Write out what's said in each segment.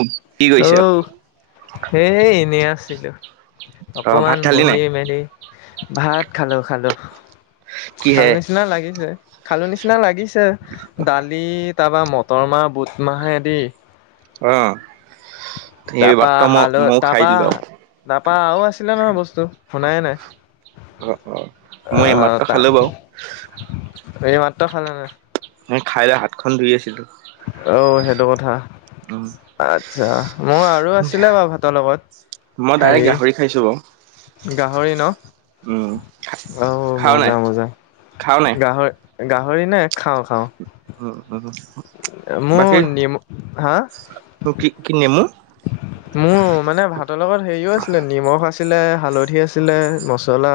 উ, কি কৰিছ? অঔ সেই এনেই আছিলো, অ অকমান ভাত খালি বহি নাই? মেলি। ভাত খালো খালো, খাল কিহে? নিচিনা লাগিছে, খালো নিচিনা লাগিছে। [unintelligible] দালি তাৰপা মটৰ মাহ বুট মাহেদি অ'। সেই তাপা মাত্ৰ মই হাল, ময়ো খাই তাপা দিলো আৰু। তাপা আও আছিলে নহয় বস্তু শুনাই নাই। অ', অ', মই আহ এইমাত্ৰ ত খালো বাৰু। ত খাল নে? মই খাই লৈ হাতখন ধুই আছিলো। অ', সেইটো কথা। উম আচ্ছা, মই আৰু আছিলে বাৰু ভাতৰ লগত। মই হেৰি ডাইৰেক্ট গাহৰি খাইছো বাৰু। গাহৰি ন'? উম অ', খাৱ নাই? মজা মজা, খাৱ নাই? গাহৰি গাহৰি নে খাওঁ খাওঁ? উম উম বাকী [unintelligible] হা। কি কি নেমু? মোৰো মানে ভাতৰ লগত হেৰিও আছিলে, নিমখ আছিলে। হালধি আছিলে, মচলা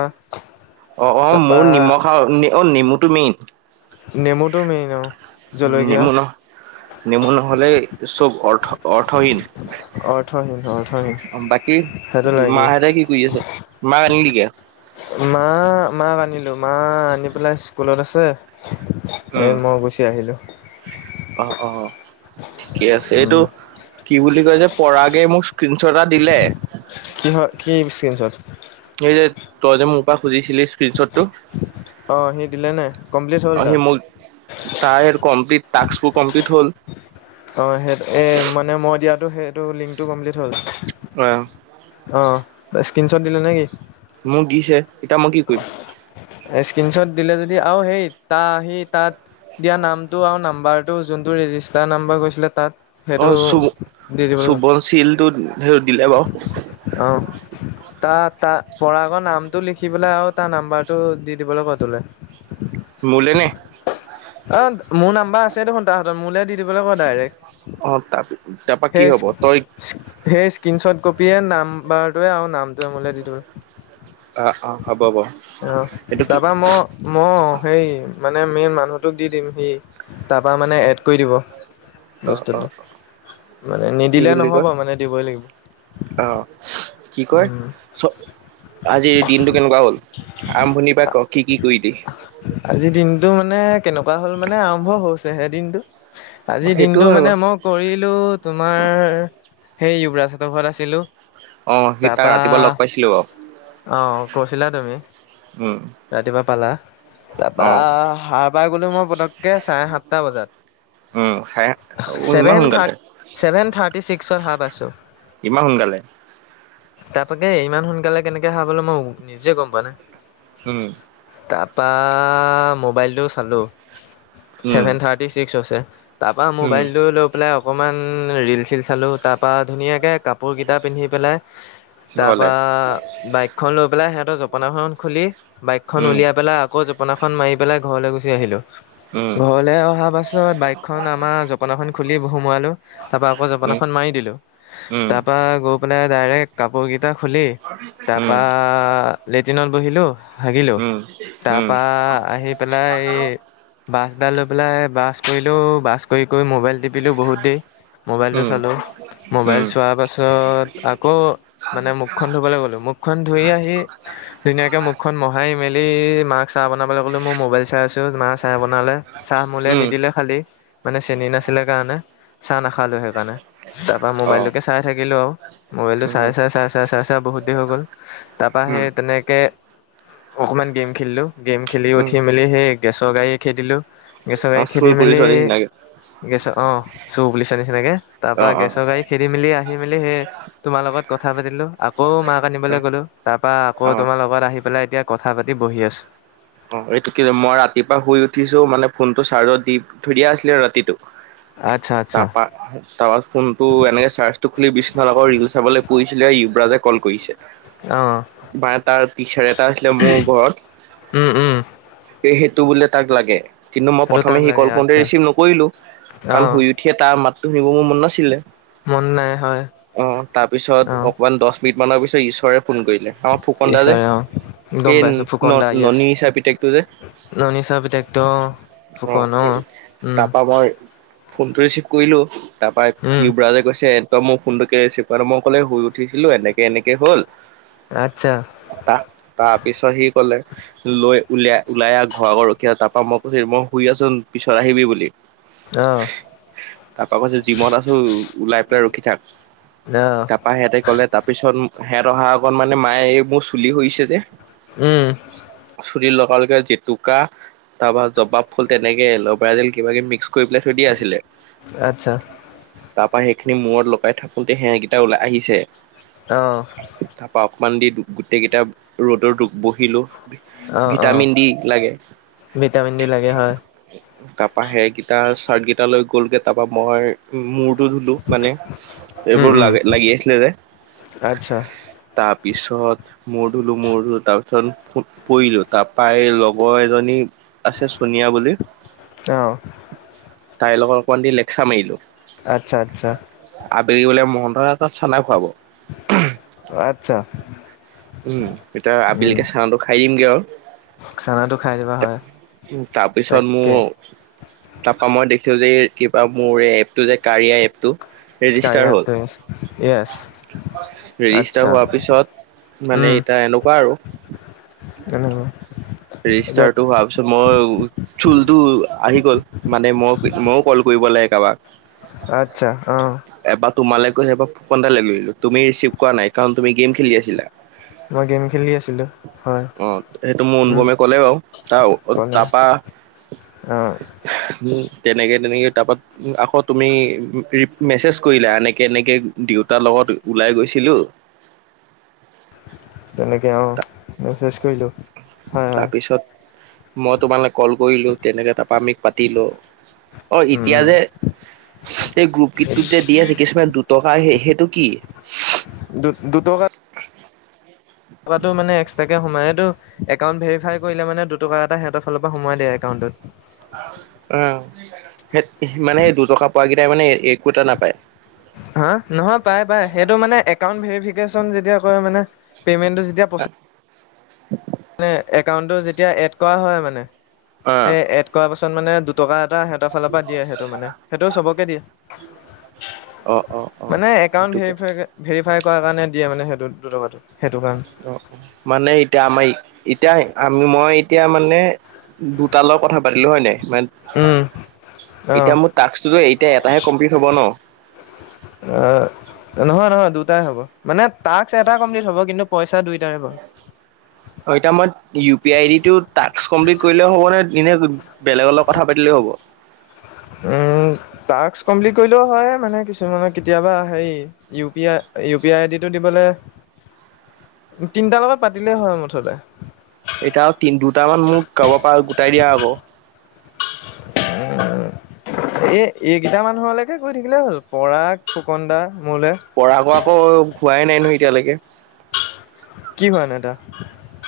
অ', অ', মোৰ নিমখ আৰু অ', নেমুটো মেইন। নেমুটো মেইন অ'। নেমুনা, নেমুনা হলে চব অৰ্থ-অৰ্থহীন। অৰ্থহীন অৰ্থহীন বাকী সেইটো লাগে মাহেঁতে কি কৰি আছে? মাক আনিলিগে? মা, মাক আনিলো। মা আনি পেলাই স্কুলত আছে। এ উম মই গুচি আহিলো। অ', অ', ঠিকেই আছে, এইটো উম কি বুলি কয় যে পৰাগে মোৰ [unintelligible] এটা দিলে। কি হয় [unintelligible] এই যে, তই যে মোৰ পৰা খুজিছিলি স্ক্ৰীনশ্বত। অ সি দিলে [unintelligible] নে কমপ্লিট হ'ল অ', সি তাৰ মোক, তাৰ [unintelligible] কমপ্লিট টাস্কবোৰ কমপ্লিট হল। অ সেই এই মানে মই দিয়াটো সেইটো লিংকটো কমপ্লিট হল। আহ। অ স্ক্ৰীনশ্বট দিলে নে কি? মোক দিছে, এতিয়া মই কি কৰিম? এই স্ক্ৰীনশ্বট দিলে যদি আৰু হেৰি তা আহি তাত দিয়া নামটো আৰু নাম্বাৰটো জোনটো ৰেজিষ্টাৰ নাম্বাৰ গৈছিলে তাত সেইটো অ', দি দিবলৈ ক চু-চুবঞ্চিলটোত সেইটো দিলে বাৰু। অ', তা-তা পৰাগৰ নামটো লিখি পেলাই আৰু তাৰ নম্বৰটো দি দিবলৈ ক তোলে। মোলৈ নে অ' মোৰ নম্বৰ আছেতো তাৰ হাতত মোলৈ দি দিবলৈ ক অ তাৰ তাৰপা কি ডাইৰেক্ট হ'ব তই [unintelligible] স্ক্ৰীন শ্বট কপিয়ে নম্বৰটোৱে আৰু নামটোৱে মো দি থবি। অ', অ', অ'। [unintelligible] তোক দি দিম সি তা পা মানে এড কৰি দিব। অ', বস্তুটো অ', অ' মানে কি নিদিলে বুলি নহ'ব কয়। মানে দিবই লাগিব আহ কি কয় উম আজিৰ দিনটো কেনেকুৱা হল আৰম্ভণিৰ পৰা ক কি কি কৰিলি? টো মানে কেনেকুৱা হ'ল মানে আৰম্ভ হৈছেহে দিনটো আজিৰ সেইটো দিনটো হয় মানে বাৰু মই কৰিলো তোমাৰ সেই ইবৰাজহতৰ ঘৰত আছিলো অ সি তাক তাৰপা ৰাতিপুৱা লগ পাইছিলো বাৰু আহ কৈছিলা তুমি উম ৰাতিপুৱা পালা তপা অ', পাই গ'লো মই পটককে চাৰে সাতটা উম, খাই অ', বজাত ইমান সোনকালে চেভেন থাৰটি ছিক্সত সাৰ পাইছোঁ। ইমান সোনকালে তাকেই ইমান সোনকালে কেনেকৈ সাৰ পালোঁ মই নিজে গম পোৱা নাই। উম তাৰপৰা মোবাইলটো চালোঁ উম, ছেভেন থাৰ্টি ছিক্স হৈছে। তাৰ পৰা উম, মোবাইলটো লৈ পেলাই অকণমান ৰিল চীল চালোঁ তাৰপৰা ধুনীয়াকৈ কাপোৰকেইটা পিন্ধি পেলাই তাৰ ঘৰলে পৰা বাইকখন লৈ পেলাই সিহঁতৰ জপনাখন খুলি বাইকখন উম, উলিয়াই পেলাই আকৌ জপনাখন মাৰি পেলাই ঘৰলৈ গুচি আহিলো উম, ঘৰলৈ অহা পাছত বাইকখন আমাৰ জপনাখন খুলি সোমোৱালো, তাৰ পৰা আকৌ উম, জপনাখন মাৰি দিলো। উম, উম, উম, তাৰ পৰা গৈ পাই ডাইৰেক্ট কাপোৰ কেইটা খুলি তাৰপা উম, লেট্ৰিনত বহিলো। হাগিলোঁ উম, উম, উম, তাৰপৰা আহি পেলাই এই বাছ এডাল লৈ পেলাই বাছ কৰিলো বাছ কৰি কৰি মোবাইল টিপিলো বহুত দেৰি। মবাইলতটো চালো মবাইল চোৱাৰ পাছত আকৌ মানে মুখখন ধুবলৈ গ'লো। মুখ খন ধুই আহি ধুনীয়াকৈ মুখখন মোহাৰি মেলি মাক চাহ বনাবলৈ ক'লো, মই মবাইল চাই আছোঁ। মায়ে চাহ বনালে চাহ মোলৈ নিদিলে খালি মানে চেনী নাছিলে কাৰণে চাহ না খালোঁ সেইকাৰণে তাৰপৰা অ', মোবাইলটোকে চাই থাকিলোঁ আৰু মোবাইল টো উম, চাই, চাই, চাই, চাই, চাই, চাই বহুত দেৰি হৈ গ'ল তাৰ পৰা সেই উম, তেনেকে অকনমান গেম খেলিলো গেম খেলি উম, উঠি মেলি সেই গেছৰ [unintelligible] দিলো গেচ গাড়ি অ', চুই খেদি পৰিছ মেলি নিচিনাকে গেছৰ অ চু বুলিুলিছা নিচিনাকে তাৰ পৰাা অ', অ', গেছৰ গাড়ী খেদি মেলি আহি মেলি সেই তোমাৰ লগত ক কথা পাতিলো আকৌ মাক আনিবলৈ গ'লো তাৰ পৰাা আকৌ অ', তোমাৰ লগত আহি পেলাই এতিয়া কথা পাতি বহি আছো অ এইটো কি মই ৰাতিপুৱা শুই উঠিছো মানে ফোনটো চাৰ্জত দি থৈ দিয়া আছিলে আৰু ৰাতিটো আ তাৰপা তাৰপা ফোন টো এনেকে চাৰ্জটো খুলি বিচনাথ আকৌ ৰিল চাবলৈ পছিলে ইয়ৱৰাজে কল অঁ কৰিছে মে তাৰ টিচাৰ এটা আছিলে মোৰ উম ঘৰত উম সেইটো বোলে তাক লাগে কিন্তু মই সেইটো প্ৰথমে তাক সি লাগে কল কৰওঁতে আচ্ছা ৰিচিভ নকৰিলো কাৰণ অঁ শুই উঠিয়ে তাৰ মাতটো শুনিব মোৰ মন নাছিলে মন নাই হয় অ তাৰপিছত অঁ অকমান দহ মিনিট মানৰ পিছত ঈশ্বৰে ফোন কৰিলে আমাৰ ফুকনা যে ঈশ্বৰে অঁ গম এই পাইছোঁ ন ফুকন দা য়েছ ননী হিচাপে [unintelligible] যে ননী চাৰ পিতেকটো অঁ অ' ফুকন অঁ উম তাৰাপা মই ফোন টো ৰিচিভ কৰিলো তাৰপা উম ইউবৰাজে কৈছে তই মোৰ ফোনটোকে ৰিচিভ কৰা নাই কলে শুই উঠিছিলো এনেকে এনেকে হ'ল। আচ্ছা ত তাৰ পিছত সি কলে লৈ উলিয়াই লাই আহ ঘৰ আগত ৰখি তাৰ পৰাা মই কৈছ মই শুই আছোন পিছত আহিবি বুলি। আহ। তাৰপা কৈছো জিমত আছো ওলাই পেলাই ৰখি থাক। অ', তাৰাপা সেহঁতে ক'লে তাৰপিছত সেহত অহা আগত মানে মায়ে এই মোৰ চুলি হৈছে যে। উম। চুলি লগাল লগে জেতুকা তাৰপৰা জবাব ফুল তেনেকে লবাই দিল কিবা কিবি মিক্স পেলাই থৈ দিয়া আছিলে। আচ্ছা ত সেইখিনি মূৰত লগাই থাকোতে সেকেইটা ওলাই আহিছে। আহ। মান দি গোটেই কেইটা ৰ'দত বহিলো। অ', অ', ভিটামিন দি লাগে। ভিটামিন ডি লাগে হয়। সেৰ চাৰ্ট কেইটা লৈ গ'লগে তাৰপা মই মোৰ টো ধুলো মানে উম, এইবোৰ উম, লাগ লাগি আছিলে যে। আচ্ছা পিছত মূৰ ধলো মূৰ ধলো তাৰ পিছত পৰিলো। তাৰাপৰা লগৰ এজনী আছে চনিয়া বুলি অ', তাইৰ লগত অকমান দি লেকচা মাৰিলো। আচ্ছা, আচ্ছা, আবেলি বোলে মহন্ত তই এ তাত চানা খুৱাব। আত্ছা। উম এতিয়া উম, আবিলিকে চাহটো খাই দিমগে আৰু। চানাটো খাই দিবা হয় তাৰপিছত তাকে মোৰ তাৰপা মই দেখছো যে। কিবা মোৰ এপটো যে কাৰিয়া এপ টো। ৰেজিষ্টাৰ কাৰিয়া হল এপটোৱে য়েছ ৰেজিষ্টাৰ আচ্ছা হোৱাৰ পিছত মানে উম, ইতয়া এনেকুৱা আৰু। উম। ৰেজিষ্টাৰ হোৱাৰ পিছত মই চুলটো আহি গল মানে মই মই কল কৰিবলৈ কাৰোবাক। আচ্ছা আহ। এবাৰ তোমালৈ কৈ সেই ফোন এটা লাগ গলো তুমি ৰিচিভ কৰা নাই কাৰণ তুমি গেম খেলি আছিলা। [unintelligible] মই গেম খেলি আছিলোঁ হয় অ সেইটো মোৰ অনুপমে ক'লে বাৰু তাৰ ক'লে। আহ। উম তেনেকে তেনেকে তাৰপৰা আকৌ তুমি মেছেজ কৰিলা এনেকে এনেকে দেউতাৰ লগত ওলাই গৈছিল। খিলো। উ [unintelligible] তেনেকে অ মেছেজ কৰিলো। তাৰপিছত মই তোমালৈ কল কৰিলো তেনেকে তাৰাপ আমিক পাতিলো অ উম, এতিয়া উম, যে এইেই গ্ৰুপ গীতটোত যে দি আছে কিছুমান দুটকা সেইটো কি? দু দুটকা উ [unintelligible] টকাটো মানে এক্সট্ৰাকে সোমাই একাউণ্ট ভেৰিফাই কৰিলে মানে দুটকা এটা সিহতৰ ফালৰ পৰাোাই দিয় একাউটত। অ সেই মানে দুটকা পোৱাকেইটাই মানে একোটা নাপায়। হ নহয় পাই পাই সেইটো মানে এউ ভেৰিফিকেচন মানে যেতিয়া কয় মানে পে'মেণ্টো যেতিয়া প্ৰেছ উ [unintelligible] মানে একাউণ্টটো যেতিয়া এড কৰা হয় মানে অ', সেই এড কৰা পাছত পিছত মানে দুটকা এটা সহতৰ ফালৰ পৰা দিয়ে সেইটো মানে সেইটো চবকে দিয়ে। অ', অ', অ', মানে একাউন্ট সেইটো কথা ভেৰিফাই ভেৰিফাই কৰা কাৰণে দিয়ে মানে সেইটো দুটকাটো সেইটো কাৰণে। অ মানে এতিয়া আমাৰ এতিয়া আমি মই এতিয়া মানে দুটা লগত কথা পাতিলো হয়নে মানে উম এতিয়া মোৰ টাস্কটোতো এতিয়া এটাহে কমপ্লিট হব ন? আহ নহয় নহয় দুটাই হ'ব, মানে টাস্ক এটাই কমপ্লিট হব কিন্তু পইচা দুইটাৰে পাবি। অ এতিয়া মই ইউ পি আই দি তোৰ তাস্ক কম্প্লিত কৰিলেও হ'ব নে ইনে বেলেগৰ লগত কথা পাতিলেও হ'ব? উম টাস্ক কম্প্লীত কৰিলেও হয় মানে কিছুমানত কেতিয়াবা হেৰি U P I, U P I আইদিটো দিব লে তিনটা লগত পাতিলেই হয় মুঠতে। এতিয়া তিনি দুটামান মোক গাব পাৰ গোটাই দিয়া আক। এই এইকেইটা মানুহৰলেকে কৰি থাকিলেই হ'ল পৰাগ, ফুকন দা। মোলে। পৰাগৰ আকৌ হোৱাই নাই নহয় এতিয়ালৈকে। কি হোৱানাই তাৰ?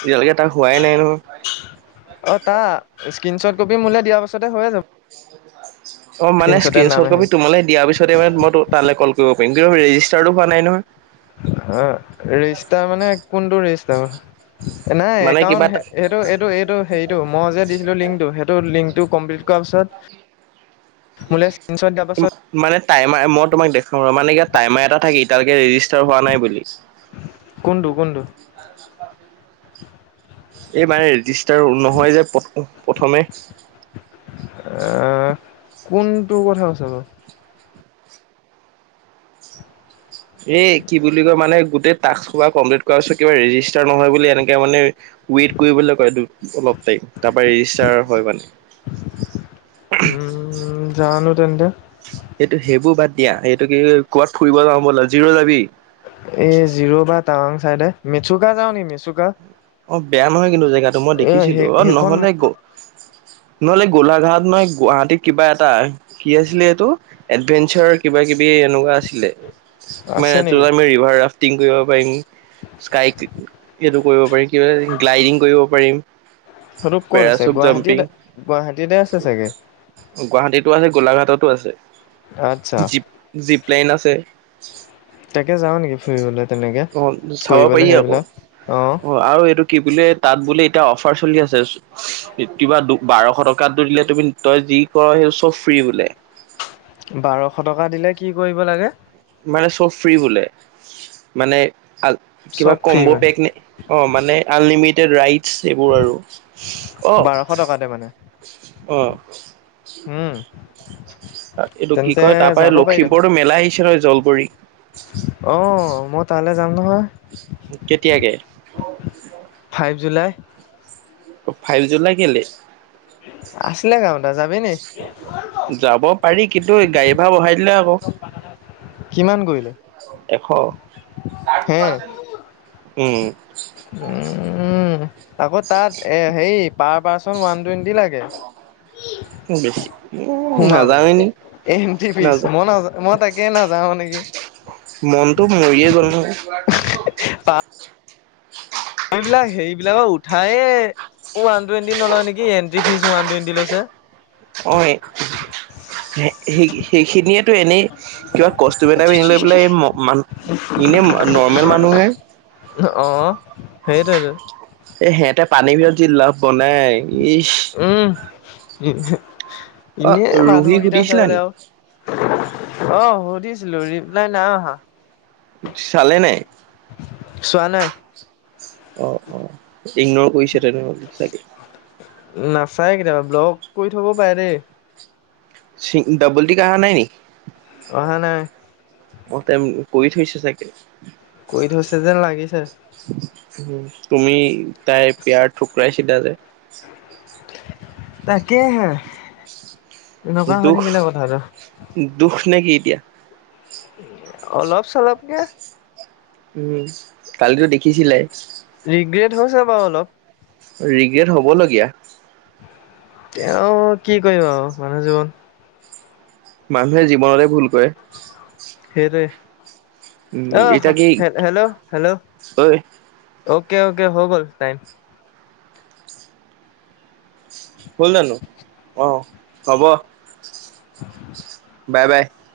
এতিয়ালৈকে তাৰ হোৱাই নাই নহয়। স্কিনচৰ্ট কপি মোলে দিয়াৰ পাছতে হৈয়ে যাব। অ মানে স্ক্ৰীনশ্বটে নাম স্ক্ৰীনচত আহি কপি তোমালে দিয়াৰ পিছতে মানে মই তালে ক'ল কৰিব পাৰিম কিন্তু ৰেজিষ্টাৰটো হোৱা নাই নহয়। অ ৰেজিষ্টাৰ মানে কোনটো ৰেজিষ্টাৰ নাই মানে কিবা একাউণ্ট এটা সেইটো এইটো এইটো হেৰিটো মই যে দিছিলো লিংকটো সেইটো লিংক টো কমপ্লিট কৰা পিছত মোলে স্ক্ৰীনশ্বট দিয়াৰ পাছত মানে টাইমাৰ মই তোমাক দেখুৱাম ৰ মানে ইয়াত টাইমাৰ এটা থাকে ইতা ৰেজিষ্টাৰ হোৱা নাই বুলি। কোনটো কোনটো এই মানে ৰেজিষ্টাৰ নহয় যে প্ৰ প্ৰথমে। আ কোনটো কথা কৈছা বাৰু? এ কি বুলি কয় মানে গোটেই টাস্কসোপা কমপ্লিট কৰাৰ কিবা ৰেজিষ্টাৰ নহয় বুলি এনেকে মানে ৱেইট কৰিবলে কয় এইটো তাৰপৰা ৰেজিষ্টাৰ হয় মানে। উম--জানো তেন্তে। এইটো সেইবোৰ বাদ দিয়া এইটো কি ক'বাত ফুৰিব যাওঁ বলা জি'ৰ যাবি? এই জিৰ বা টাৱাং চাইডে মেচুকা যাও নি মেচুকা? অ বেয়া নহয় কিন্তু জেগাটো মই এ দেখিছিলো সেই অ সেইখন নহলে গ নহ'লে গোলাঘাট নহয় গুৱাহাটীত কিবা এটা কি আছিলে এইটো এডভেঞ্চাৰ কিবা কিবি এনেকুৱা আছিলে। মানে আছে তাত নেকি আমি ৰিভাৰ ৰাফটিং কৰিব পাৰিম, স্কাই এইটো কৰিব পাৰিম, কিবা গ্লাইডিং কৰিব পাৰিম সেইটো ক'ত আছে পেৰাছুট গুৱাহাটীত জাম্পিং গুৱাহাটীতে আছে চাগে গুৱাহাটীতো আছে, গোলাঘাটত টো আছে আচ্ছা জি জিপ লাইন আছে। তাকে যাওঁ নিকি ফুৰিবলে? অ যাব পাৰি আক অ অ' আৰু এইটো কি বোলে তাত বোলে এতিয়া অফাৰ চলি আছে কিবা বাৰশ টকাটো দিলে তুমি তই যি কৰ সেই চব ফ্ৰী বোলে। বাৰশ টকা দিলে কি কৰিব লাগে? মানে চব ফ্ৰী বোলে মানে আ কিবা চব ফ্ৰী কম্ব মানে পেক নে অ মানে আনলিমিটেড ৰাইটছ এইবোৰ আৰু। বাৰশ টকাতে মানে অ অ। উম, এইটো কি তেন্তে কয় তাৰপৰা যাব পাৰি দেখোন লখিমপুৰতো মেলা আহিছে নহয় জলপৰী। অ মই তালে যাম নহয়। কেতিয়াকে? Five July. ফাইভ জুলাই কেলে? আছিলে গাঁৱত আৰু যাবি নি যাব পাৰি কিন্তু গাড়ী ভাড়া বঢ়াই দিলে আকৌ। কিমান কৰিলে এশ হে উম। উম আকৌ তাত এ হেৰি পাৰ। পাৰ্চন ওৱান টুৱেন্টি লাগে। বেছি উম নাযাওৱে সোমাবলৈ নি এণ্ট্ৰি ফিজ মই নাযা মই তাকে নাযাও নেকি। মনটো মৰিয়ে গ'ল ন। [unintelligible] বলাক হেৰিবিলাকক উঠায়েই ওৱান টুৱেন্টি নলয় নেকি এণ্ট্ৰি ফিজ ওৱান টুৱেন্টি লৈছে। অ টো এনেই কিবা কষ্টিউম এটা পিন্ধি লৈ পেলাই এই [unintelligible] ইনে নৰ্মেল মানুহ হে অ' সেইটোৱেইটো। এ সিহঁতে পানী বিলত যি [unintelligible] ইচ উম। অ এনে ৰুহি মানুহ কেইটা সুধিছিলা চাবলে নি আৰু অ'। সুধিছিলো ৰিপলাই নাই অহা। চালে নাই। চোৱা নাই। অ', অ' ইগনৰ কৰিছে তেনেহলে চাগে। নাচাই কেতিয়াবা ব্লক কৰি থব পাৰে দেই। চিন ডবল টিক আহা নাই নেকি। অহা নাই। তাই কৰি থৈছে চাগে। কৰি থৈছে যেন লাগিছে। তুমি তাই পিয়াৰ ঠুকৰাইছিলা যে। তাকে হে এনেকুৱা হয় দুখ থাকিলে কথাটো। [unintelligible] য়া অলপ চলপকে উম। কালিতো দেখিছিলাই ৰিগ্ৰেট হৈছে বাৰু অলপ ৰিগ্ৰেট হ'ব। [unintelligible] বলগীয়া তেওঁ কি কৰিবা আৰু মানুহ জীৱন। মানুহে জীৱনতে ভুল কৰে। উম সেইটোৱে অ' এতিয়া কি হেল্ল' হেল্ল'। ঐ অকে অকে হৈ গল টাইম। হ'ল জানো অ' হ'ব। Bye bye.